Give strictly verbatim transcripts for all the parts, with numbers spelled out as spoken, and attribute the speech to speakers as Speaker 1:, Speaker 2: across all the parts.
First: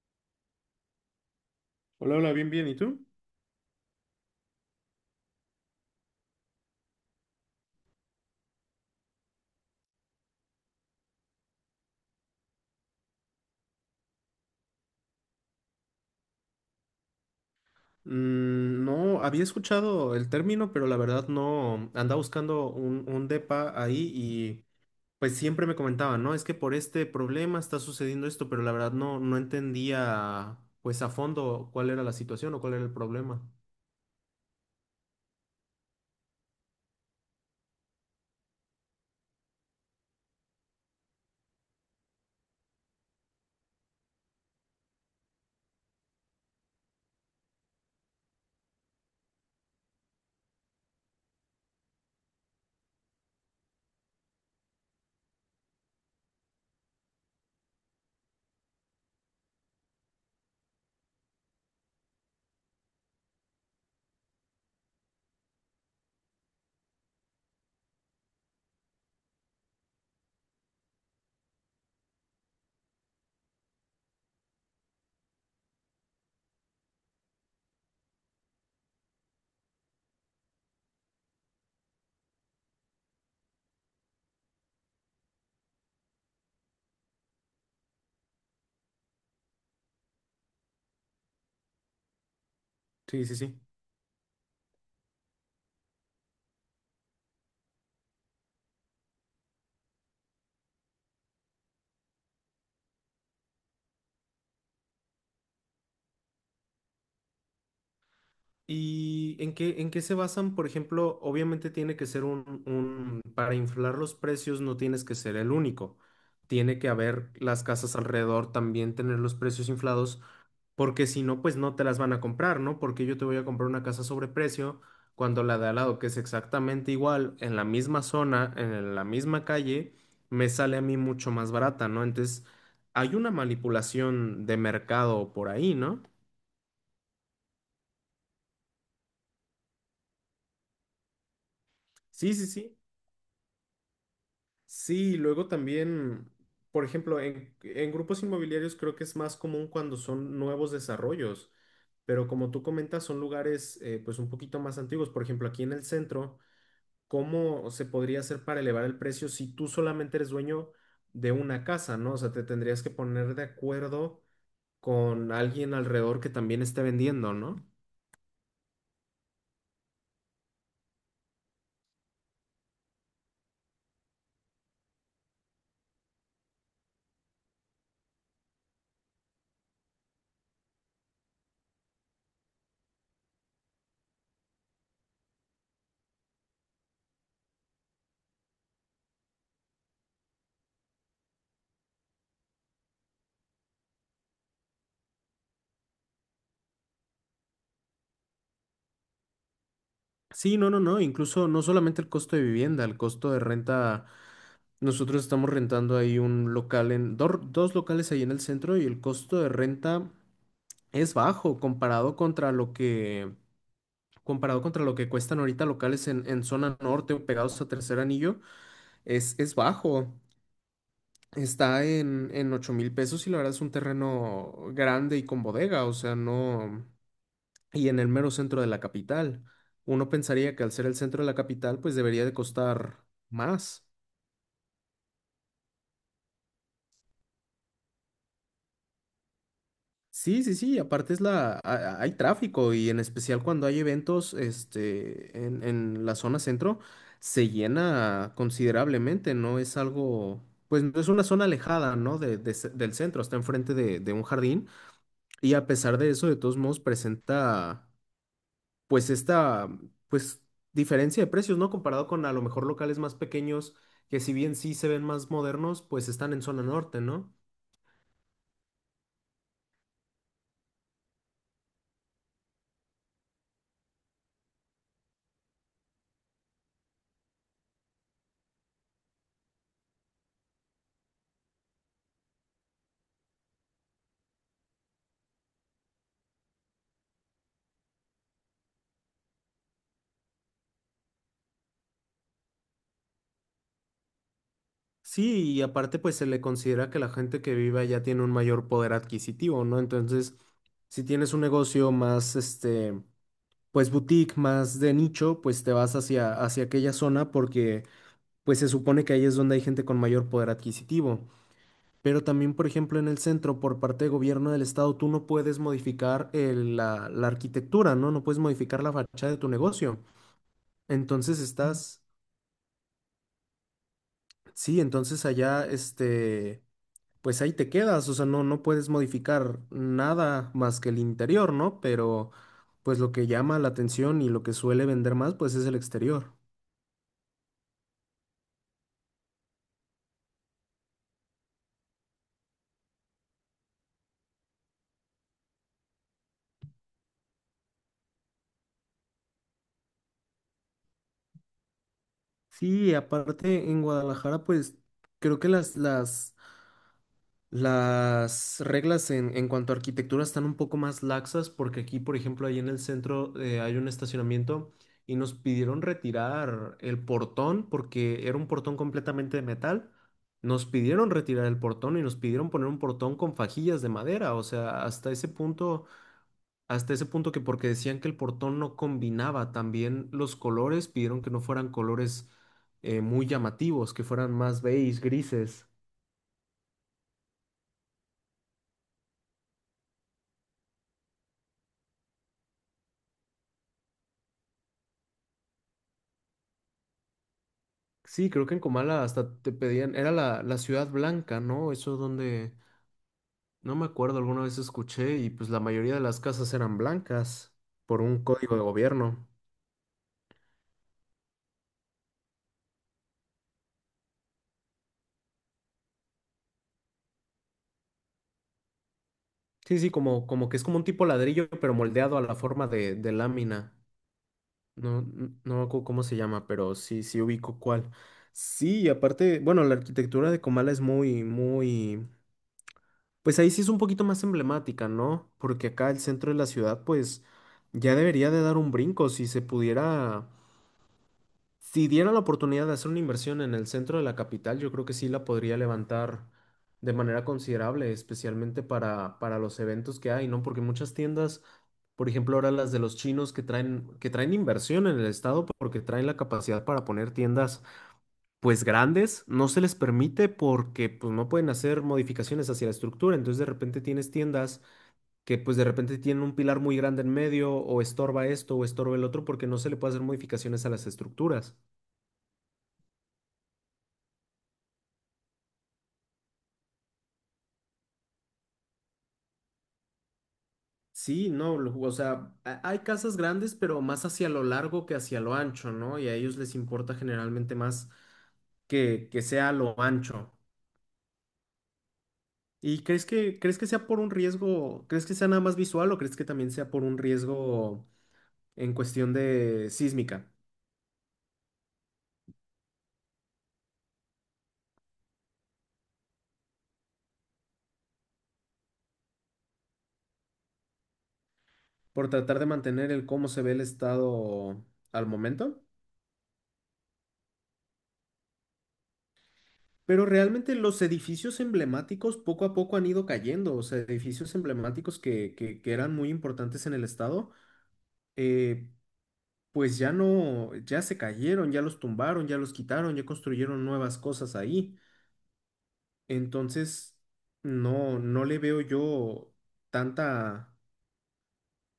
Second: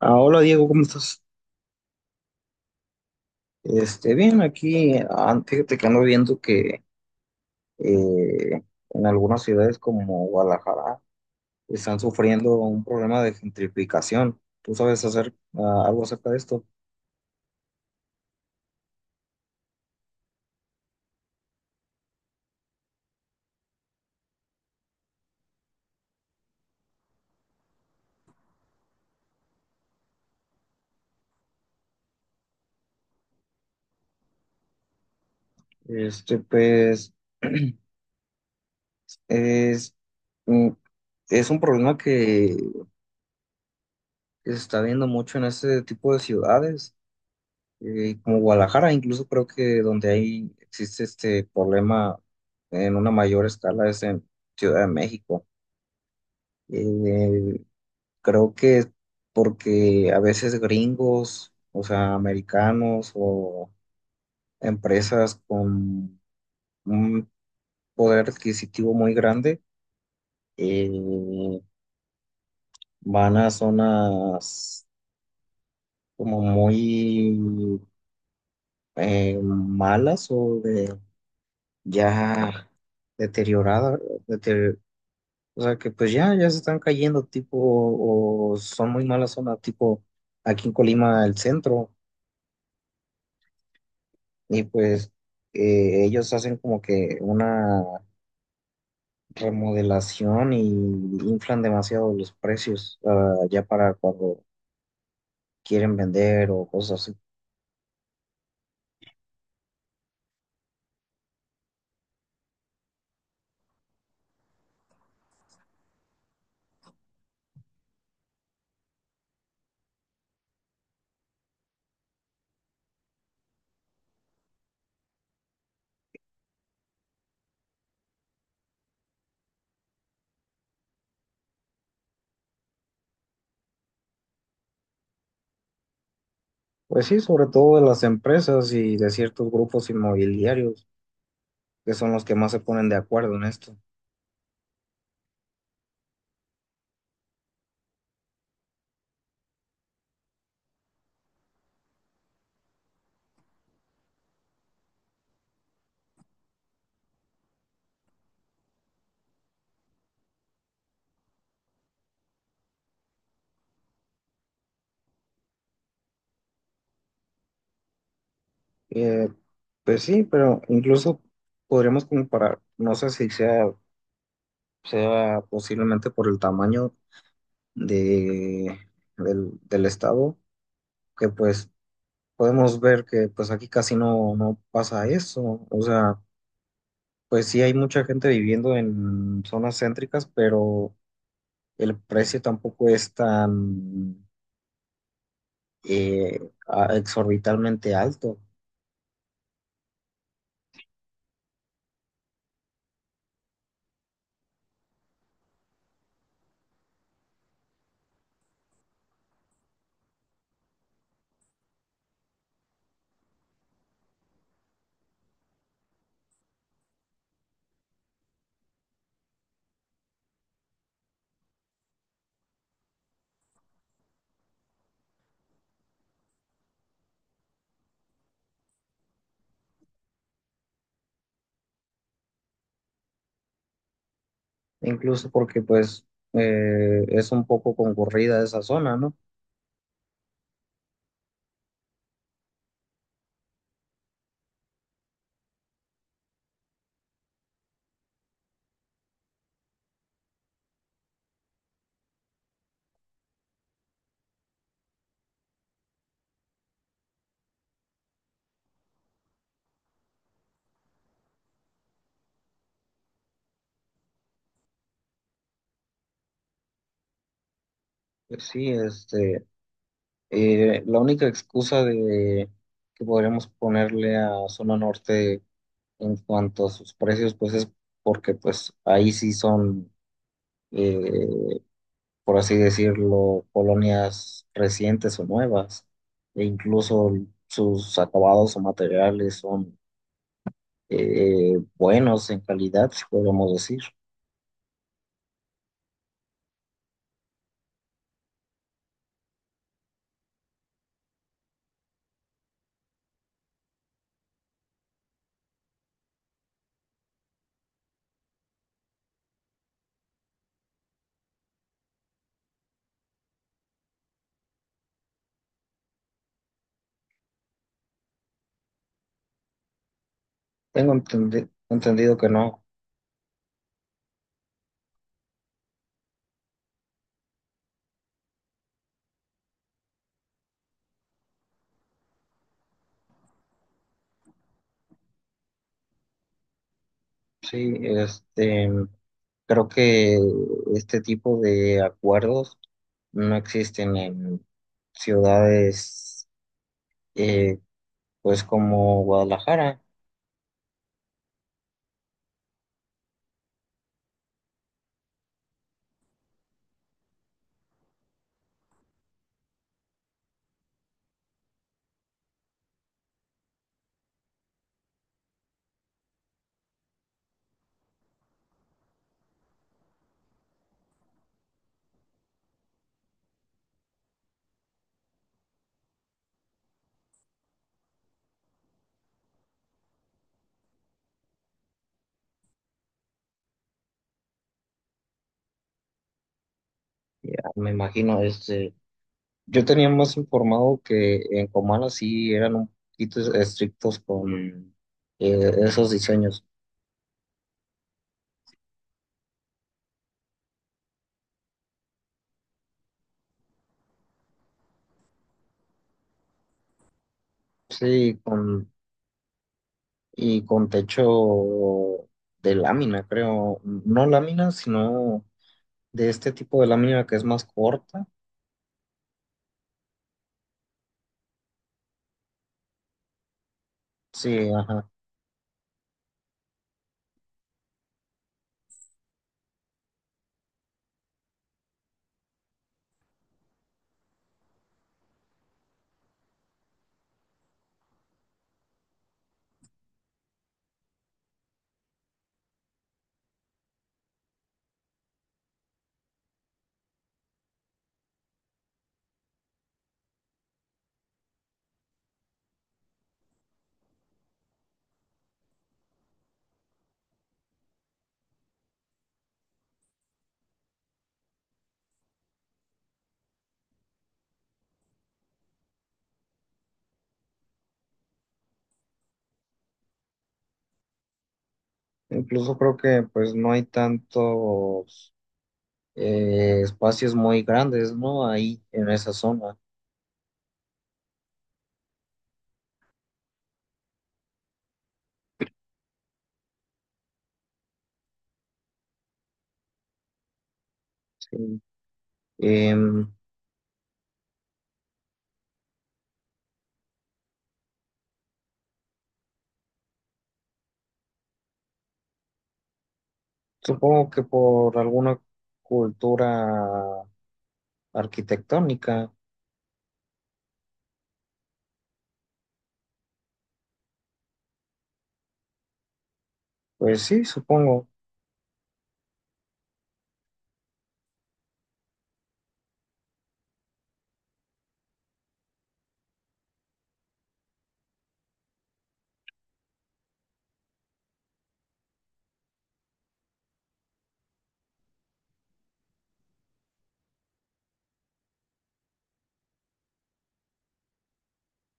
Speaker 1: Ah, hola Diego, ¿cómo estás?
Speaker 2: Hola, hola, bien, bien. ¿Y tú?
Speaker 1: Este, bien, aquí, ah, fíjate que ando viendo que eh, en algunas ciudades como Guadalajara están sufriendo un problema de gentrificación. ¿Tú sabes hacer ah, algo acerca de esto?
Speaker 2: Mm, no, había escuchado el término, pero la verdad no. Andaba buscando un, un depa ahí y pues siempre me comentaban, ¿no? Es que por este problema está sucediendo esto, pero la verdad no, no entendía pues a fondo cuál era la situación o cuál era el problema.
Speaker 1: Este, pues, es, mm, es un problema que se está viendo mucho en este tipo de ciudades, eh, como Guadalajara, incluso creo que donde hay, existe este problema en una mayor escala es en Ciudad de México. Eh, Creo que es porque a veces gringos, o sea, americanos o empresas con un poder adquisitivo muy grande, eh, van a zonas como muy eh, malas o de ya deterioradas, o sea, que pues ya, ya se están cayendo tipo o son muy malas zonas tipo aquí en Colima el centro.
Speaker 2: Sí, sí, sí.
Speaker 1: Y pues eh, ellos hacen como que una remodelación y inflan demasiado los precios ah, ya para cuando quieren vender o cosas así.
Speaker 2: ¿Y en qué, en qué se basan? Por ejemplo, obviamente tiene que ser un, un, para inflar los precios no tienes que ser el único. Tiene que haber las casas alrededor también tener los precios inflados porque si no, pues no te las van a comprar, ¿no? Porque yo te voy a comprar una casa sobre precio cuando la de al lado, que es exactamente igual, en la misma zona, en la misma calle, me sale a mí mucho más barata, ¿no? Entonces, hay una manipulación de mercado por ahí, ¿no?
Speaker 1: Pues sí, sobre todo de las empresas y de ciertos grupos inmobiliarios que son los que
Speaker 2: Sí, sí,
Speaker 1: más se
Speaker 2: sí.
Speaker 1: ponen de acuerdo en esto.
Speaker 2: Sí, luego también, por ejemplo, en, en grupos inmobiliarios creo que es más común cuando son nuevos desarrollos, pero como tú comentas, son lugares eh, pues un poquito más antiguos. Por ejemplo, aquí en el centro. ¿Cómo se podría hacer para elevar el precio si tú solamente eres dueño de una casa, ¿no? O sea, te tendrías que poner de acuerdo con alguien alrededor que también esté vendiendo, ¿no?
Speaker 1: Eh, pues sí, pero incluso podríamos comparar, no sé si sea, sea posiblemente por el tamaño de, del, del estado, que pues podemos ver que pues aquí casi no, no pasa eso. O sea, pues sí hay mucha gente viviendo en zonas céntricas, pero el precio tampoco es tan eh, a- exorbitalmente alto,
Speaker 2: Sí, no, no, no, incluso no solamente el costo de vivienda, el costo de renta. Nosotros estamos rentando ahí un local en, dor- dos locales ahí en el centro y el costo de renta es bajo comparado contra lo que, comparado contra lo que cuestan ahorita locales en, en zona norte o pegados a Tercer Anillo, es, es bajo. Está en, en ocho mil pesos y la verdad es un terreno grande y con bodega, o sea, no. Y en el mero centro de la capital. Uno pensaría que al ser el centro de la capital, pues debería de costar más.
Speaker 1: incluso porque pues eh, es un poco concurrida esa zona, ¿no?
Speaker 2: Sí, sí, sí, aparte es la... a- a- hay tráfico y en especial cuando hay eventos, este, en, en la zona centro, se llena considerablemente, ¿no? Es algo. Pues no es una zona alejada, ¿no? De, de ce- del centro, está enfrente de de un jardín. Y a pesar de eso, de todos modos, presenta, pues esta, pues diferencia de precios, ¿no? Comparado con a lo mejor locales más pequeños que si bien sí se ven más modernos, pues están en zona norte, ¿no?
Speaker 1: Pues sí, este, eh, la única excusa de que podríamos ponerle a zona norte en cuanto a sus precios, pues es porque pues ahí sí son eh, por así decirlo, colonias recientes o nuevas, e incluso sus acabados o materiales son eh, buenos en calidad, si podemos decir.
Speaker 2: Sí, y aparte pues se le considera que la gente que vive allá tiene un mayor poder adquisitivo, ¿no? Entonces, si tienes un negocio más, este, pues boutique, más de nicho, pues te vas hacia, hacia aquella zona porque pues se supone que ahí es donde hay gente con mayor poder adquisitivo. Pero también, por ejemplo, en el centro, por parte de gobierno del estado, tú no puedes modificar el- la, la arquitectura, ¿no? No puedes modificar la fachada de tu negocio.
Speaker 1: Tengo
Speaker 2: Entonces
Speaker 1: entendi-
Speaker 2: estás,
Speaker 1: entendido que no.
Speaker 2: sí, entonces allá, este, pues ahí te quedas, o sea, no, no, puedes modificar nada más que el interior, ¿no? Pero, pues lo que llama la atención y lo que suele vender más, pues es el exterior.
Speaker 1: Sí, este, creo que este tipo de acuerdos no existen en ciudades eh, pues como Guadalajara.
Speaker 2: Sí, aparte en Guadalajara, pues creo que las, las Las reglas en, en cuanto a arquitectura están un poco más laxas porque aquí, por ejemplo, ahí en el centro eh, hay un estacionamiento y nos pidieron retirar el portón porque era un portón completamente de metal. Nos pidieron retirar el portón y nos pidieron poner un portón con fajillas de madera. O sea, hasta ese punto, hasta ese punto, que porque decían que el portón no combinaba también los colores, pidieron que no fueran colores eh, muy llamativos, que fueran más beige, grises.
Speaker 1: Ya me imagino este yo tenía más informado que en Comala sí eran un poquito estrictos con eh, esos diseños.
Speaker 2: Sí, creo que en Comala hasta te pedían, era la, la Ciudad Blanca, ¿no? Eso donde, no me acuerdo, alguna vez escuché, y pues la mayoría de las casas eran blancas por
Speaker 1: Sí,
Speaker 2: un código de
Speaker 1: con,
Speaker 2: gobierno.
Speaker 1: y con techo de lámina, creo. No lámina, sino de este tipo de lámina que es más corta.
Speaker 2: Sí, sí, como, como que es como un tipo ladrillo, pero moldeado a la forma de, de lámina.
Speaker 1: Sí, ajá.
Speaker 2: No, n- no me acuerdo cómo se llama, pero sí, sí ubico cuál. Sí, y aparte, bueno, la arquitectura de Comala es muy, muy, pues ahí sí es un poquito más emblemática, ¿no? Porque acá el centro de la ciudad, pues ya debería de dar un brinco si se pudiera. Si diera la oportunidad de hacer una inversión en el centro de la capital, yo creo que sí la podría levantar de manera considerable, especialmente para, para los eventos que hay, ¿no? Porque muchas tiendas, por ejemplo, ahora las de los chinos que traen, que traen, inversión en el estado porque traen la capacidad para poner tiendas pues grandes, no se les permite porque pues no pueden hacer modificaciones hacia la estructura. Entonces de repente tienes tiendas que pues de repente tienen un pilar muy grande en medio o estorba esto o estorba el otro porque no se le puede hacer modificaciones a las estructuras.
Speaker 1: Incluso creo que pues no hay tantos eh, espacios muy grandes, ¿no? Ahí en esa zona.
Speaker 2: Sí, no, lo- o sea, ha- hay casas grandes, pero más hacia lo largo que hacia lo ancho, ¿no? Y a ellos les importa generalmente más que, que sea a lo ancho.
Speaker 1: Sí.
Speaker 2: ¿Y crees
Speaker 1: Em,
Speaker 2: que, crees que sea por un riesgo, crees que sea nada más visual o crees que también sea por un riesgo en cuestión de sísmica?
Speaker 1: Supongo que por alguna cultura arquitectónica.
Speaker 2: Por tratar de mantener el cómo se ve el estado al momento.
Speaker 1: Pues sí, supongo.
Speaker 2: Pero realmente los edificios emblemáticos poco a poco han ido cayendo, o sea, edificios emblemáticos que, que que eran muy importantes en el estado. eh, pues ya no, ya se cayeron, ya los tumbaron, ya los quitaron, ya construyeron nuevas cosas ahí. Entonces, no, no, le veo yo tanta,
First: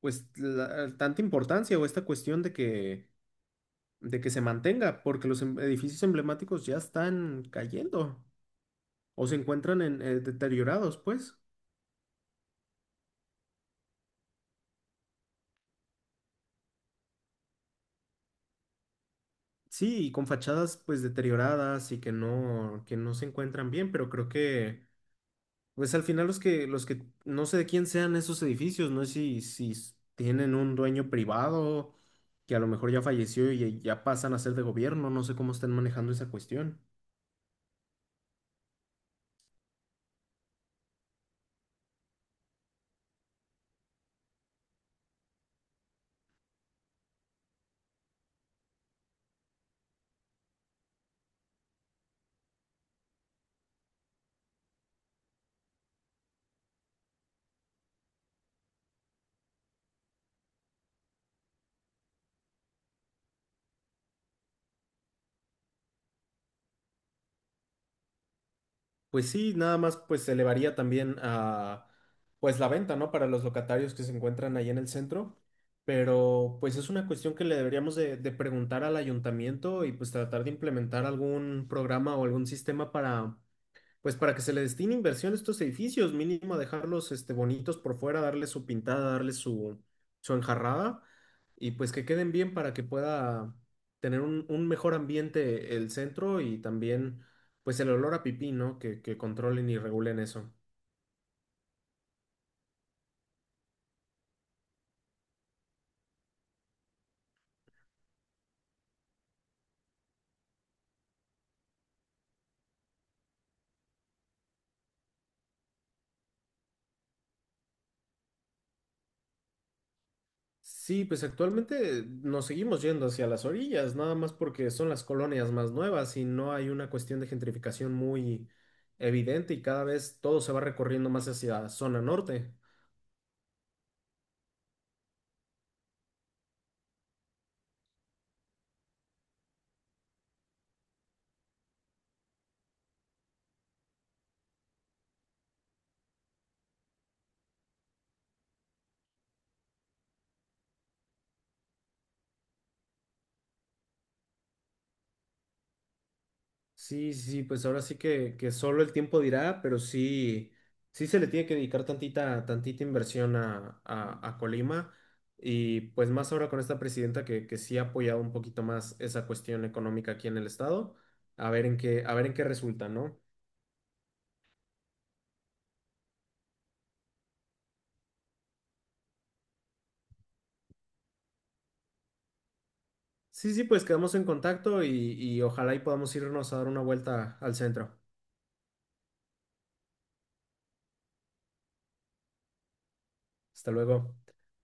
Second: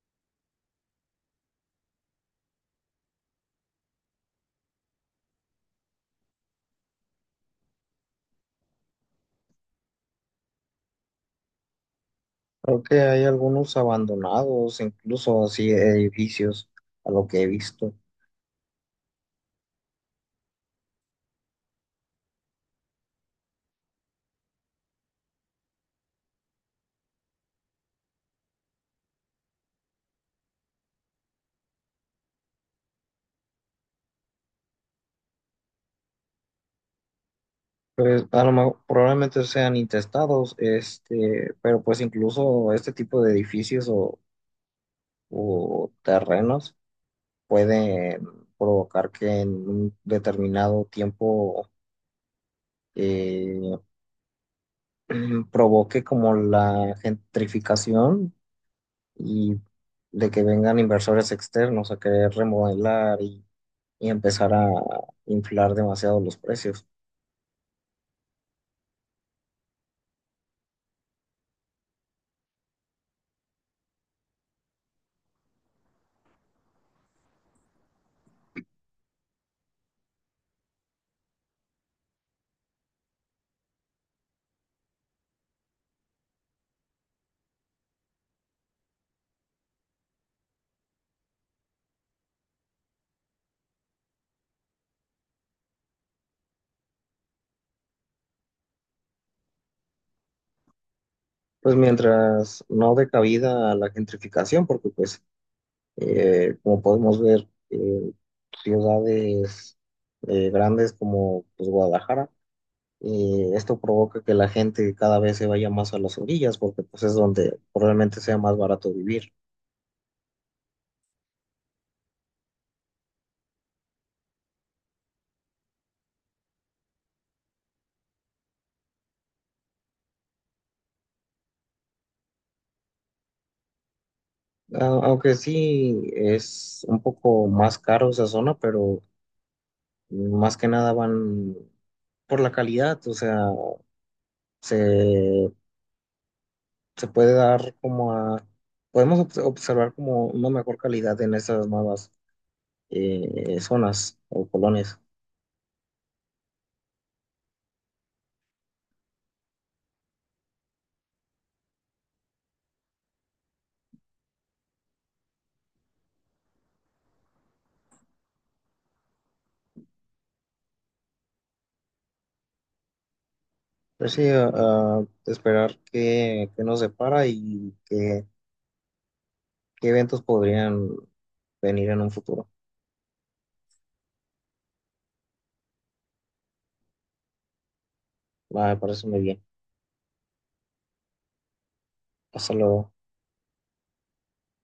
Speaker 2: pues, la- tanta importancia o esta cuestión de que, de que se mantenga, porque los em- edificios emblemáticos ya están cayendo o se encuentran en, eh, deteriorados, pues.
Speaker 1: Creo que hay algunos abandonados, incluso así edificios, a lo que he visto.
Speaker 2: Sí, y con fachadas pues deterioradas y que no, que no se encuentran bien, pero creo que, pues, al final los que, los que, no sé de quién sean esos edificios, no sé si, si s- tienen un dueño privado que a lo mejor ya falleció y ya pasan a ser de gobierno, no sé cómo están manejando esa cuestión.
Speaker 1: Pues a lo mejor probablemente sean intestados, este, pero pues incluso este tipo de edificios o, o terrenos pueden provocar que en un determinado tiempo eh, provoque como la gentrificación y de que vengan inversores externos a querer remodelar y y empezar a inflar demasiado los precios.
Speaker 2: Pues sí, nada más pues se elevaría también a, pues, la venta, ¿no? Para los locatarios que se encuentran ahí en el centro, pero pues es una cuestión que le deberíamos de, de preguntar al ayuntamiento y pues tratar de implementar algún programa o algún sistema para pues para que se le destine inversión a estos edificios, mínimo dejarlos, este, bonitos por fuera, darle su pintada, darle su, su enjarrada, y pues que queden bien para que pueda tener un, un mejor ambiente el centro y también pues el olor a pipí, ¿no? Que, que controlen y regulen eso.
Speaker 1: Pues mientras no dé cabida a la gentrificación, porque pues eh, como podemos ver, eh, ciudades eh, grandes como pues, Guadalajara, eh, esto provoca que la gente cada vez se vaya más a las orillas, porque pues es donde probablemente sea más barato vivir.
Speaker 2: Sí, pues actualmente nos seguimos yendo hacia las orillas, nada más porque son las colonias más nuevas y no hay una cuestión de gentrificación muy evidente y cada vez todo se va recorriendo más hacia zona norte.
Speaker 1: A- Aunque sí es un poco más caro esa zona, pero más que nada van por la calidad, o sea, se se puede dar como a, podemos obs- observar como una mejor calidad en esas nuevas eh, zonas o colonias.
Speaker 2: Sí, sí, sí, pues ahora sí que, que solo el tiempo dirá, pero sí, sí se le tiene que dedicar tantita, tantita inversión a, a, a Colima y pues más ahora con esta presidenta que, que sí ha apoyado un poquito más esa cuestión económica aquí en el estado, a ver en qué, a ver en qué resulta, ¿no?
Speaker 1: Pero sí, a- a esperar qué, qué nos depara y qué, qué eventos podrían venir en un futuro.
Speaker 2: Sí, sí, pues quedamos en contacto y, y ojalá y podamos irnos a dar una vuelta al centro.
Speaker 1: Me parece muy bien. Hasta luego.
Speaker 2: Hasta luego.